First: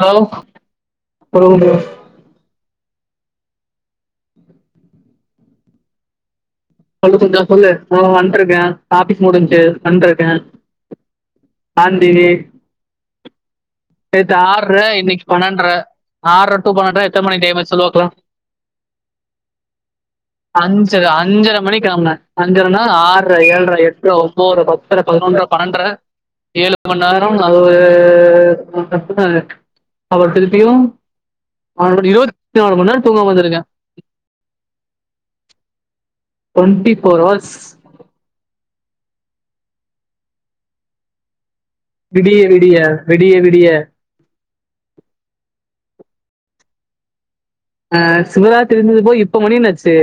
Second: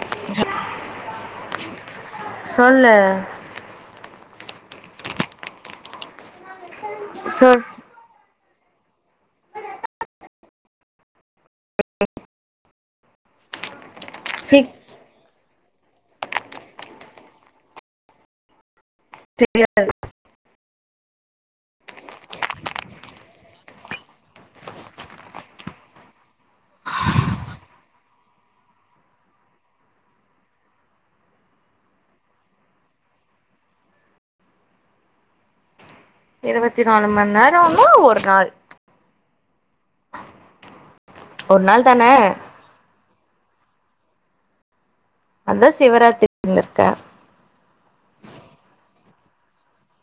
Hello. [unintelligible] சொல்லு சொல்லு சஞ்சனா சொல் சொல்லு. [unintelligible] இருக்க ஹாப்பிஸ் முடிஞ்ச்சு வன்ட்டிருக்க. ஆன்ந்தவே. நேத்து சீக் ஆற்ற இன்னிக்கு பண். பண்ணென்ற ஆறடூ பண்ணென்ற எத்தன மணி டைம் ஆச்சு சொல்லுபாக்கலா. தெரியாது அஞ்சர அஞ்சர. மணிக்கெலம்புன. அஞ்சரனா ஆற, ஏழ்ற, எட்ற, ஒம்பொதுற, பத்ற, பதனொன்ற, பண்ணன்ற ஏழு மணி நேரோ அது ஒரு. [unintelligible] அவர் திருப்பியு மறுபடியு இருபத்தி நாலு மணிநேரோ தூங்க வந்திருக்க. இருபத்தி நாலு மணி நேரோனா ஒரு நாள். [inaudible] ஒரு நாள்தான. விடிய விடிய விடிய விடிய. அதா சிவராத்திரிலருக்க. அஹ சிவராத்திரி [unintelligible] போய் இப்ப மணி என்ன ஆச்சு.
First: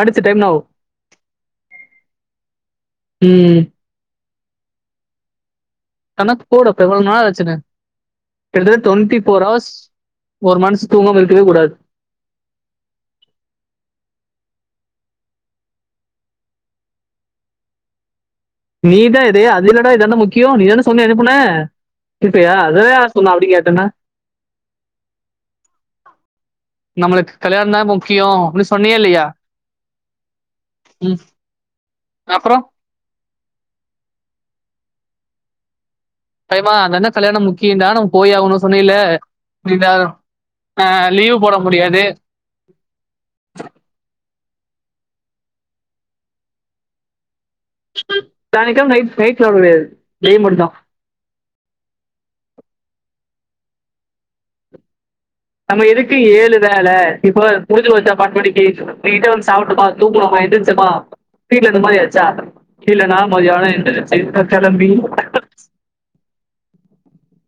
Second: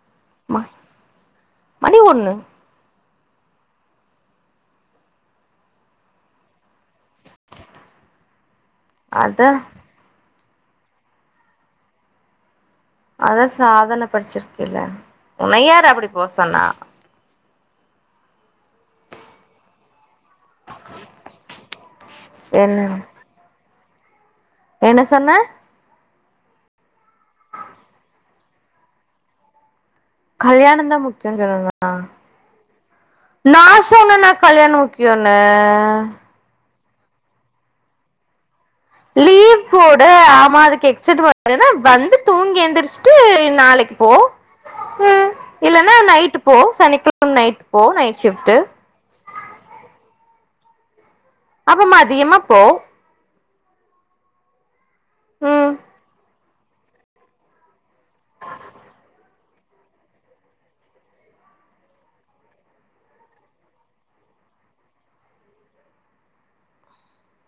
அடுத்த டைம் நவ். ம மணி ஒண்ணு உம். கணக்குப்போடு அப். இப்ப எவ்வளவு நாளு ஆச்சுன்ன. [unintelligible] டுவெண்ட்டி அத போர் ஹவர்ஸ். ஒரு மனுஷ தூங்காம இருக்கவே கூடாது. அத சாதன படிச்சிருக்கல்ல உன யாரு அப்படி போ சொன்னா நீதான் இதே அதுலடா இதானே முக்கியம் நீ தானே சொல்லி அனுப்புன கேபையா என்ன அதுவே யார் சொன்ன அப்படி கேட்டன்னா என்ன சொன்ன நம்மளுக்கு கல்யாணம் தான் முக்கியம் அப்படின்னு சொன்னீயா இல்லையா கல்யாணம் தான் ம் முக்கியம் னு சொன்ன ன அப்புறம் நா சொன்ன ன கலயாணம் முக்கியம்னு ஆமா அதா கல்யாணம் முக்கிய நம்ம போய் ஆவனும் லீவ் போட ஆமா அதுக்கு எஸ் லீவ் போட பன்னா முடியாது வந்து தூங்கி எந்திரச்சுட்டு நாளைக்கு போ உம் இல்லனா நைட்டு் போ சனிக்கிழம நைட்டு நாளைக்கு நைட் போயிட்டு நீ மட்டும் அப்ப மதியமா போ ம் நம்ம எதுக்கு ஏழு வேல இப்ப புரிஞ்சு வச்சா பா படிக்கு வந்து சாப்பிட்டுப்ப தூங்கினோமா எந்திரிச்சோமா கீழ இந்த மாதிரியாச்சா இல்லனா மதியான கிளம்பி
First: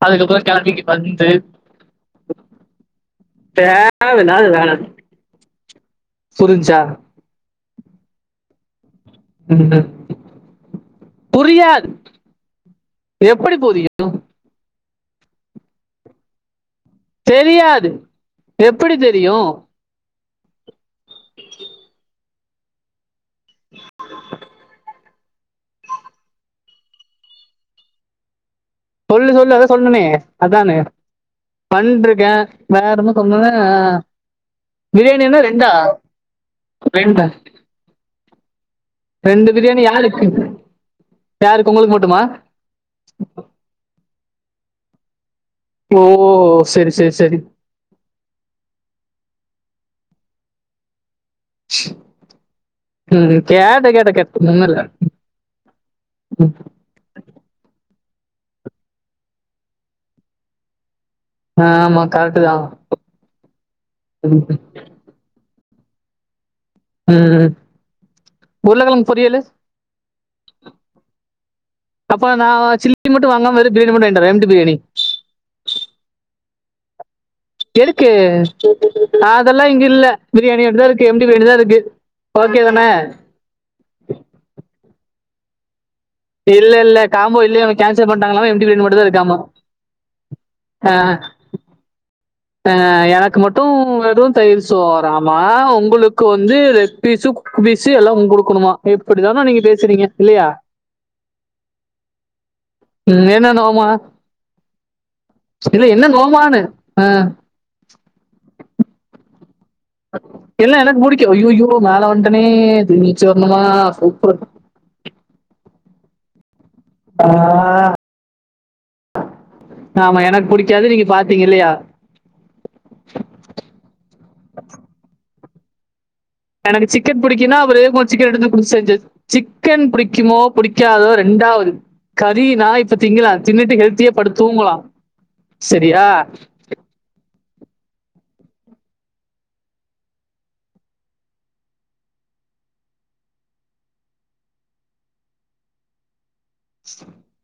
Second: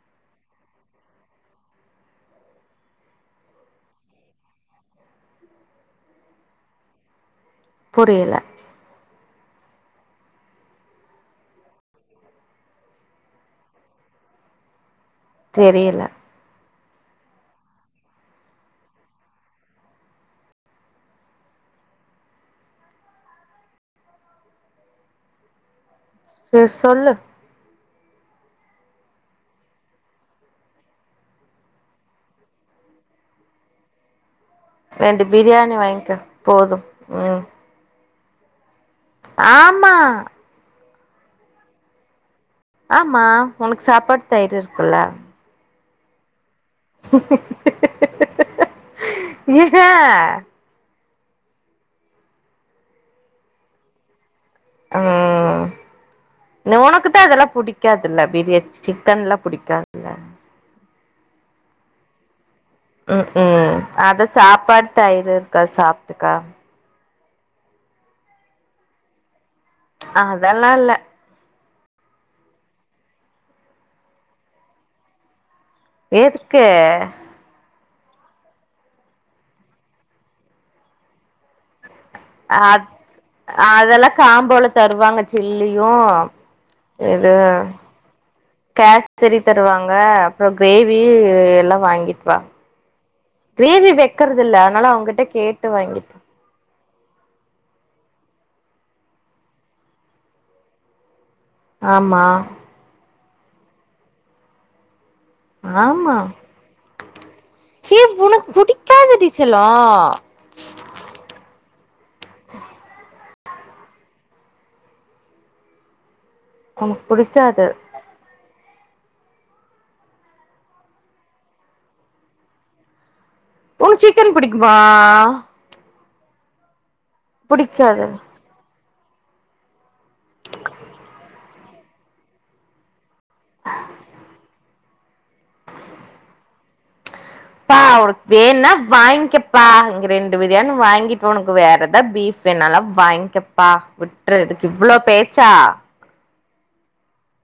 அதுக்கப்புறம் கெளம்பி இங்க வந்து தேவ இல்லாத வேல புரிஞ்சுசா புரியல புரியாது எப்டி புரியும் தெரில தெரியாது எப்படி தெரியும் ஹ...... செரி சொல்லு சொல்லு சொல்லு அதா சொன்னேனே அதான பண்டீருக்கேன் வேற ஏதும் சொன்ன ரெண்டு பிரியாணி வாங்கிட்டு வா போதும் ரெண்டு உம் ரெண்டு பிரியாணி யாருக்கு யாருக்கு உங்களுக்கு மட்டுமா ஆமா உனக்கு சாப்பாடு தயிர்இரு ல ஓ ஓ இக்க... இக்.. இஹ உம் கேட கேட ம் உம் உனக்கு தான் இதெல்லாம் புடிக்கும் பிடிக்காதுல்ல பிரியாணி சிக்கன் லா பிடிக்காதுல்ல ஆஹ்ஆமா கரெக்ட் தான் உம் உம் அத ம் சாப்பாடு தயிரு க்க சாப்ட்டுக்க உம் உருளகிழங்கு பொரியல் அதெல்லா இல்ல அப்புறம் நான் சில்லி மட்டும் வாங்காம வெறும் பிரியாணி மட்டும் வாங்கிடுவறேன் எம்டி பிரியாணி ஏதுக்கு எதுக்கு அதெல்லாம் இங்க இல்ல பிரியாணி வொண்டிதான் இருக்கு எம்டி பிரியாணி தான் இருக்கு அ அதெல்லாம் காம்போல தருவாங்க சில்லி இதும் இல்ல இல்ல இது காம்போ இல்லையே அவங்க கேன்சல் பண்ணிட்டாங்களாம் எம்டி பிரியாணி மட்டும் தான் இருக்காமா கேசரி தருவாங்க அப்புறம் கிரேவி எல்லாம் வாங்கிட்டு வா ஹ யர மட்டும் கிரேவி வெறும் வெக்கறது இல்ல தயிர் அதனால அவங்கிட்ட சோராம கேட்டு வாங்கிட்டு உங்களுக்கு வந்து லெக் பீஸு பீசு எல்லாம் உங் குடுக்கணுமா எப்படி தானோ நீங்க பேசுறீங்க இல்லயா ஆமா உம் என்ன நோமா இல்ல என்ன ஆமா நோமானு ஏ உனக்கு புடிக்காது டி எல்லாம் என்னக்கு புடிக்கும் ஐயோய்யோ மேல வன்ட்டனே திருமி சொந்தமா உப்பு நமக்கு புடிக்காது ஆமா எனக்கு புடிக்காது நீங்க பாத்தீங்க இல்லயா உனுக்கு சிக்கன் புடிக்குமா எனக்கு சிக் சிக்கன் புடிக்குன்னா அவ ஒரு புடிக்காது சிக்கன் எடு குடுத்து செஞ்சு சிக்கன் புடிக் புடிக்குமோ புடிக்காதோ ரெண்டாவது கரி நான் இப்பத் திங்கங்களாம் தின்னுட்டு ஹெல்த்தியா படுத்து தூங்களாம் சரியா பா உனக்கு வேன்னா வாங்கிக்கப்பா இங்க ரெண்டு பிரியாணி வாங்கிட்டு உனக்கு வேற எதா பீஃப் வேணாலாம் வாங்கிக்கப்பா விட்டுறதுக்கு இவ்வள பேச்சா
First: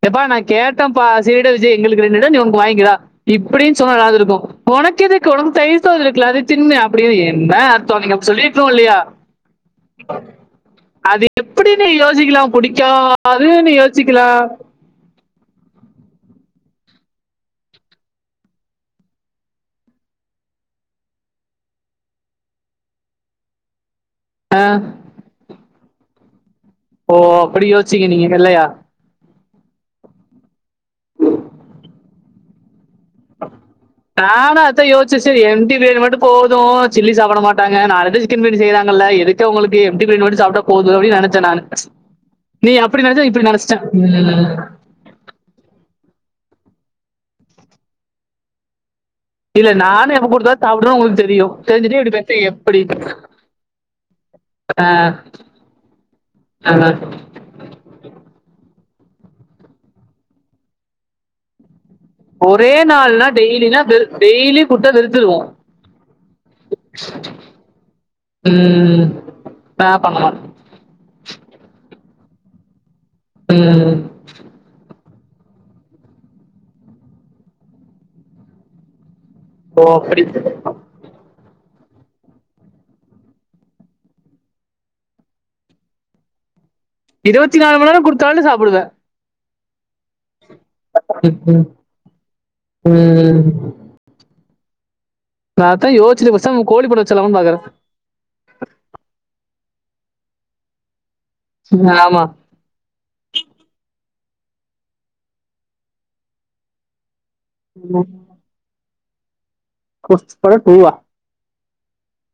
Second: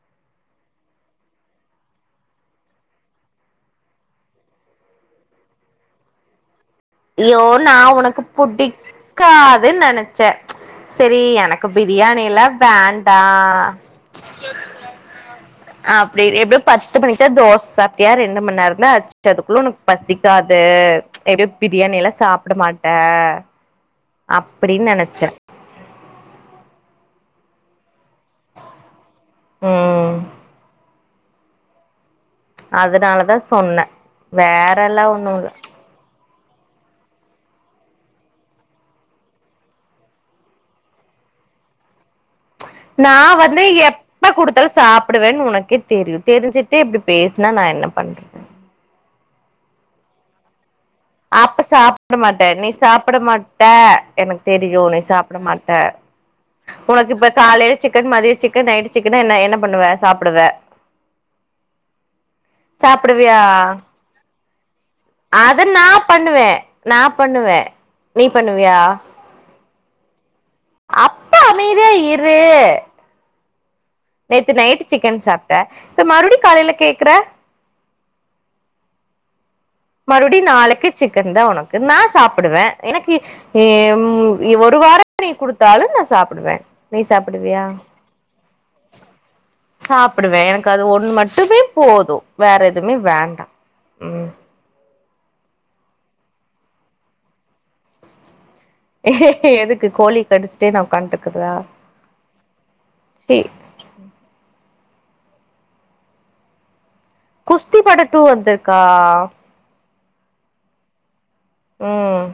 எப்பா நான் கேட்டன்ப்பா சரிட விஜய் எங்களுக்கு ரெண்டுடா நீ உனக்கு வாங்கிடா இப்படின்னு சொன்ன தாவது இருக்கும் உனக்கு எதுக்கு உனக்கு தயிர் சோறு இருக்குல அது ஐயோ நான் உனக்கு சொல்லியிருக்கணும் இல்லையா? புடிக்காதுன்னு நினைச்சேன் சரி அது எனக்கு எப்படி நீ பிரியாணில வேண்டா கிலா அப்படி எப்படியோ பத்து மணிக்கு தா தோசை அப்படியா ரெண்டு மணி நேரம அச்சதுக்குள்ள உனக்கு பசிக்காது எப்படிய பிரியாணி எல்லாம் சாப்பட மாட்ட ஆ அப்படின்னு நெனைச்சேன் ஓ அப்படி யோ சீங்க நீங்க வெள்ளையா உம் அதனாலதான் சொன்ன வேற எல்லாம் ஒண்ணுல போதும் சில்லி சாப்பிட மாட்டாங்க நான் ஆல்ரெடி சிக்கன் பிரியாணி செய்யறாங்கல்ல எதுக்கு அவங்களுக்கு எம்டி பிரியாணி சாப்டா போது அப்டின்னு நெனைச்சேன் நானு நீ அப்படி நினைச்சா நான் இப்படி வந்து நினைச்சிட்டேன் எப்ப ம். கொடுத்தாலும் சாப்பிடுவேன்னு உனக்கே தெரியும் தெரிஞ்சுட்டு இப்படி பேச என்ன நான் என்ன பண்றது இல்ல நானே எங்க கொடுத்தா சாப்பிடுறோம் உங்களுக்கு தெரியும் அப்ப தெரிஞ்சுட்டு சாப்பிட இப்படி மாட்ட பேச நீ எப்படி சாப்பிட மாட்ட எனக்கு தெரியும் நீ சாப்பிட மாட்ட ஆ. உனக்கு இப்ப காலைல சிக்கன் மதிய சிக்கன் நைட் சிக்கன என்ன என்ன பண்ணுவ சாப்படுவ ஒரே நாள்னா டெய்லினா டெய்லி கொடுத்தா வெறுத்துருவோம் அத நான் பண்ணுவேன் நான் பண்ணுவேன் நீ பண்ணுவியா ம். நான் பண்ண மாட்டேன் அப்ப அமைதியா இரு ரு உம் நேத்து நைட் சிக்கன் சாப்ட்ட இப்ப மறுபடி காலைல கேக்குற ஓ மறுபடியும் அப்படி நாளைக்கு சிக்கன் தான் உனக்கு நான் சாப்டுவே எனக்கு ஹம் ஒரு வார நீ கொடுத்தாலும் நான் சாப்டுவேன் இருவத்தி நாலு மணி நேரம் கொடுத்தாலும் நீ சாப்டுவ சாப்டுவேன் க்கு அது ஒண்ணு மட்டுமே போதும் வேற எதுவுமே வேண்டாம் உம் நான்தான் யோசிச்சிட்டு பேசாம கோழிப்பண்ண வச்சிலாம்னு பாக்குறேன் எதுக்கு கோழி கடிச்சுட்டே நான் உக்காந்ட்டு இருக்றதா ஆமா சி குஸ்தி படம் டூ வந்துருக்கா ஆ குஸ்தி படம் டூ வா உம்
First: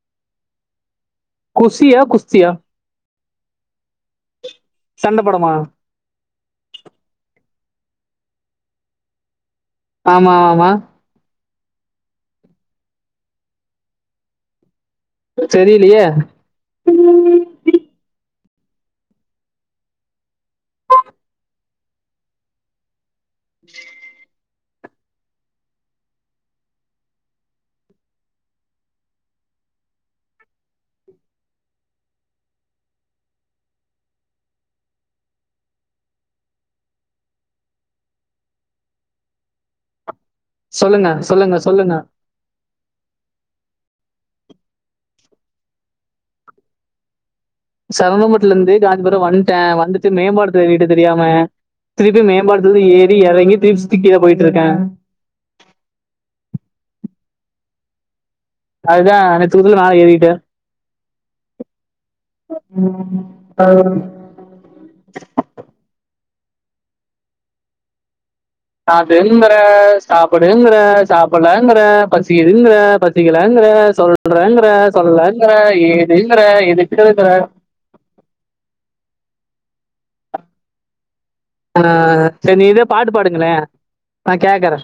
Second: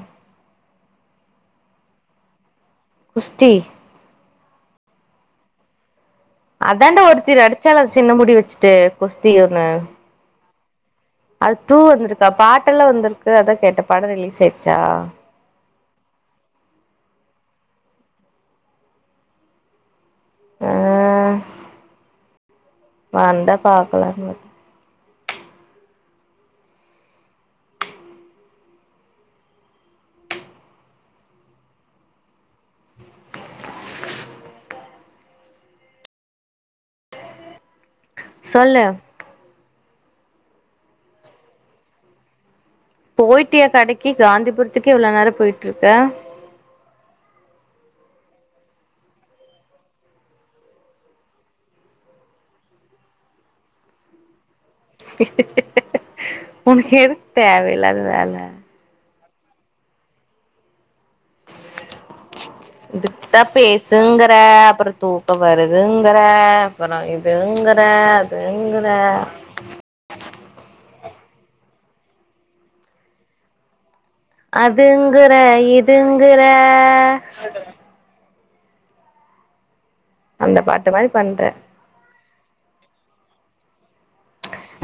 குசியா குஸ்தியா குஸ்தி சண்ட படமா அதாண்ட ஒருத்தி நடிச்சாள சின்ன முடி வச்சுட்டு குஸ்தி ஒன்னு ஆமா ஆமா அது டூ வந்திருக்கா பாட்ட எல்லாம் வந்திருக்கு அதான் கேட்ட படம் ரிலீஸ் ஆயிடுச்சா தெரிலையே ஆ வந்தா பாக்கலா சொல்லு சொல்லுங்க சொல்லுங்க சொல்லுங்க போய்ட்டியா கடைக்கி காந்திபுரத்துக்கே இவ்வளவு நேரம் போயிட்ருக்க சரவங்கலெந்து காஞ்சிபுரம் வந்துட்டேன் வந்துட்டு மேம்பாலத்து ஏறிடு தெரியாம திருப்பி மேம்பாலத்துலந்து ஏறி யறங்கி திருப்பி திக்கீழ போயிட்ருக்கெ உனக்கெதுக் தேவ லல்லால அதுதான் அனைத்துலத்துல மேல ஏறிட்டே இதுட்டா ஏறிட்டேன் பேசுங்கற அப்புறம் தூக்கம் வருதுங்குற அப்புற இதுங்குற சாதுங்குற சாப்பிடுங்குற சாப்பிடலாங்கிற பசிதுங்கிற பசிக்கலாங்கிற சொல்ற சொல்றேங்கற அதுங்கற சொல்லறங்கற இதுங்கற யேதுங்கற யெதுக்குங்கர இருங்கற அந்த பாட்டு மாதிரி பண்றே சரி நீ இதே பாட்டு பாடுங்ளே நா கேட்கறே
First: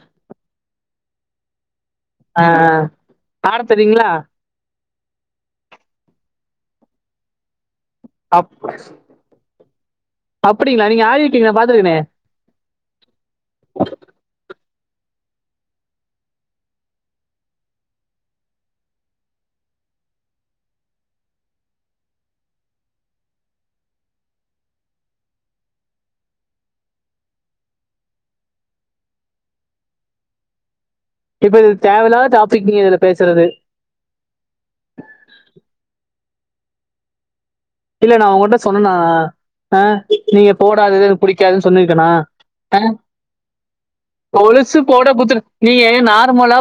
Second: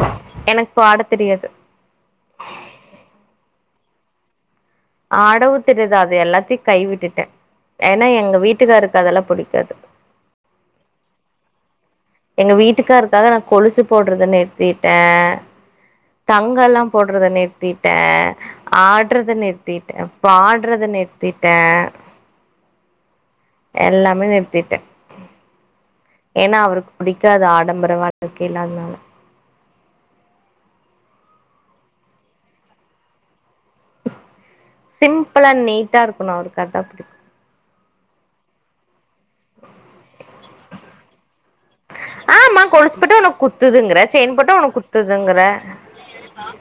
எனக்கு பாட தெரியாது ஆஹ்ஹ் பாட தெரியீங்ளா ஆடவு தெரிதா அது எல்லாத்தையும் கைவிட்டுட்டே அப் அப்படிங்களா நீங்க ஆடிக்கீங்க நா பாத்துருக்கேனே எங்க வீட்டுக்காருக்காக நா கொலுசு போட்றத நிறுத்திட்டே தங்க எல்லா போட்றத நிறுத்திட்டே ஆடுறத நிறுத்திட்டே பாடுறத நிறுத்திட்டேன் எல்லாமே நிறுத்திட்டே ஏன்னா அவருக்கு புடிக்காது ஆடம்பரவாழ்க்கைலா அதனால இப்ப இது தேவலாத டாபிக் நீங்க இதுல பேசுறது சிம்பிள் அண் நீட்டா இருக்கணு அவருக் தாத்தா புடிக்கும் இல்ல நான் உங்ககிட்டசொன்னேனா நா ஆஹ நீங்க போடாதது புடிக்காது சொனல்லீர்க்கேனா ஆமா அ கொலுசு போட்டா உனக்கு குத்துதுங்கிற செயின் போட்டா உனக்கு கொலுசு போடத்துரு குத்துதுங்கிற நீ நார்மலா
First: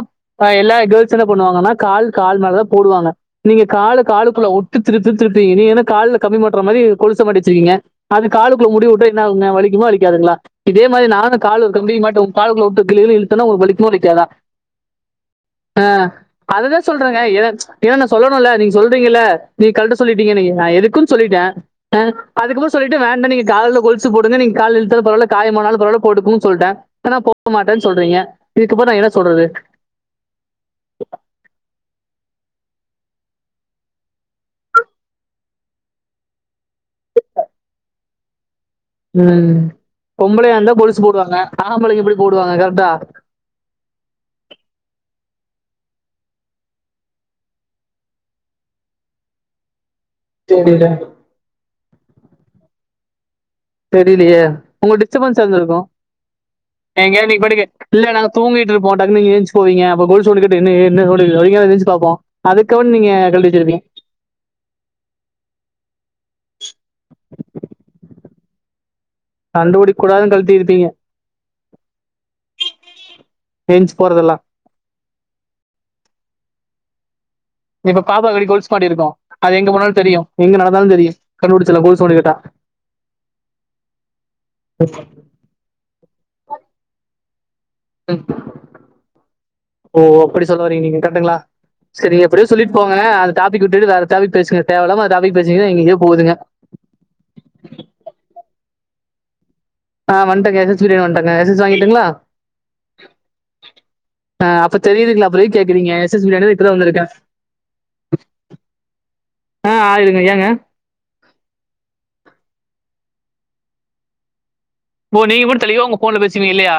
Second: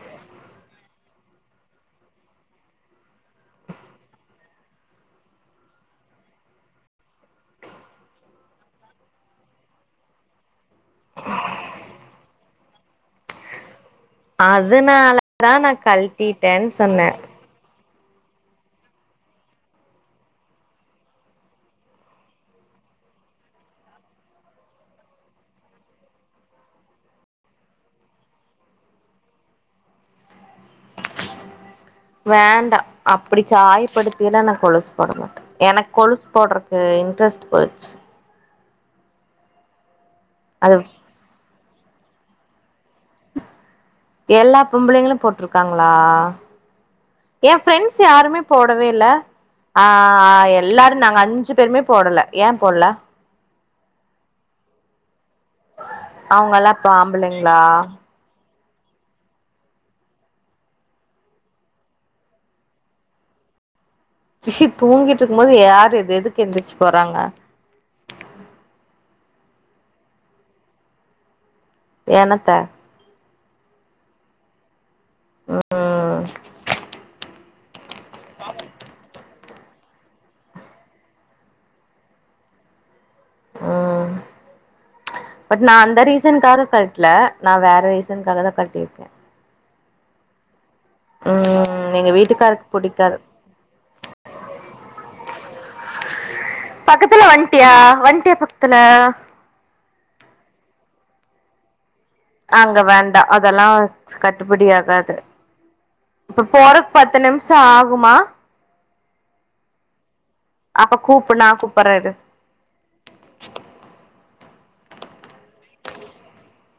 எல்லா கேல் என்ன பண்ணுவாங்கன்னா கால் த்ன பன்னுவாங்கனா கால் மேல தான் போடுவாங்க நீங்க கால காலுக்குள்ள ஒட்டுதிருதிரு னக்கு கால்ல கம்பிபொட்ரமாரி கொலுசு மாட்டி வச்சுர்க்கீங்க அந்த காலுக்குல்ல முடிய உட்டா எண்னாகுங்க அதனால தான் நா கல்ட்டிட்டேன் சொன்னே ஏன்னான்னா சொல்லணு ல்ல நீங்க சொல்றீங்கள நீங்க கல்ட்ட சொல்லிட்டீங்க நீங்க நான் எதுக்குன்னு சொல்லிட்டே அஹ் அதுக்கப்புரொ சொல்லிட்டன் வேண்டா நீங்க கால்ல கொளுசு போடுங்க நீங்க கால இழுத்தா பரவால்ல காயமானாலும் பரவால்ல போடுக்குன்னு சொல்லிட்டே ஆனான் போட்டுக்க மாட்டேன்னு சொல்றீங்க இதுக்கப்புறொ நா எத சொல்றது வேண்டாம் அப்படி கா காயப்படுத்திலா நாகொலுசு போட மாட்டே எனக்கு கொலுசு போடுறக்கு இன்ட்ரெஸ்ட் போய்டுச்சு உஹம் பொம்பளையா இருந்தா அது கொலுசு போடுவாங்க ஆம்பளக்கு எப்படி போடுவாங்க கரெக்டா எல்லா பொம்பளைங்களும் போட்டிருக்காங்களா என் ப்ரெண்ட்ஸ் யாருமே போடவே இல்ல ஆஹ் தெரியல. எல்லாரும் நாங்க அஞ்சு பேருமே போடல ஏன் போல்ல தெரியிலியே உங்கடே ச்ச சேர்ந்திருக்கோம் அவங்கல்லா இப்ப எங்க நீ ஆம்பளைங்களா படிக்க இல்லங்க நாங் தூங்கிட்டுருப்போ டக்குனு நீங்க எந்தரிச்சு போங்கப்போ கோல் சொல்லிட்டு என்ன என்ன சொங்க எரிச்சுபப்போம் அதுக்குன்ன நீங்க கட்டி வச்சிருப்பீங்க சி தூங்கிட்டு இருக்கும் போது யாரு இது எதுக்கு எந்திரிச்சு போறாங்க கண்டுபிடிக்க கூடாதுன்ன கழுட்டிருப்பீங்க என்னத்த ஏஞ்சுபோறதல்லா உஹ் இப்ப பாப்பாக்கு கொலுசு மாட்டி இருக்கோம் அது எங்க போனாலும் தெரியும் எங்க நடந்தாலும் தெரியும் கண்டுபுடிச்சல்லாம் கொலுசு சவுண்டு கேட்டா உம் பட் நான் அந்த ரீசன்காக கழட்டல நான் வேற ம். ரீசனுக்காக தான் கழட்டியிருக்கே ஓ அப்புடி சொல்லவரிங்க நீங்க கரெக்ட்டுங்ளா எங்க சேரி எப்டியோ வீட்டுக்காருக்கு சொல்லிட் போங்க புடிக்காது அந்த டாப்பிக் விட்டுட்டு வேற டாப்பிக் பேசுங்க தேவல்லாம அந்த டாப்பிக் பேசுனிங்னா எங்க எங்கயோ போகுதுங்க த்ல ஆஹ வண்டங்க எஸ் எஸ் வீ வண்டங்க எஸ் எஸ் வாங்கிட்டுங்ளா அங்க வேண்டாம் அதெல்லாம் ஆ, கட்டுபடி அப்ப ஆகாது தெரியுதுங்களா அப்புறம் எதுக்கு கேக்குறீங்க எஸ்எஸ் பிரியாணி இப்ப தான் இப்பதான் போறக்கு வந்திருக்கேன் பத்து நிமிஷம் ஆகுமா ஆ ஆயிருங்க ஏங்க அப்ப கூப்பனாகூப்புறே இரு [inaudible] ஓ நீங்க மட்டும் தெளிவா உங்க போன்ல பேசுவீங்க இல்லையா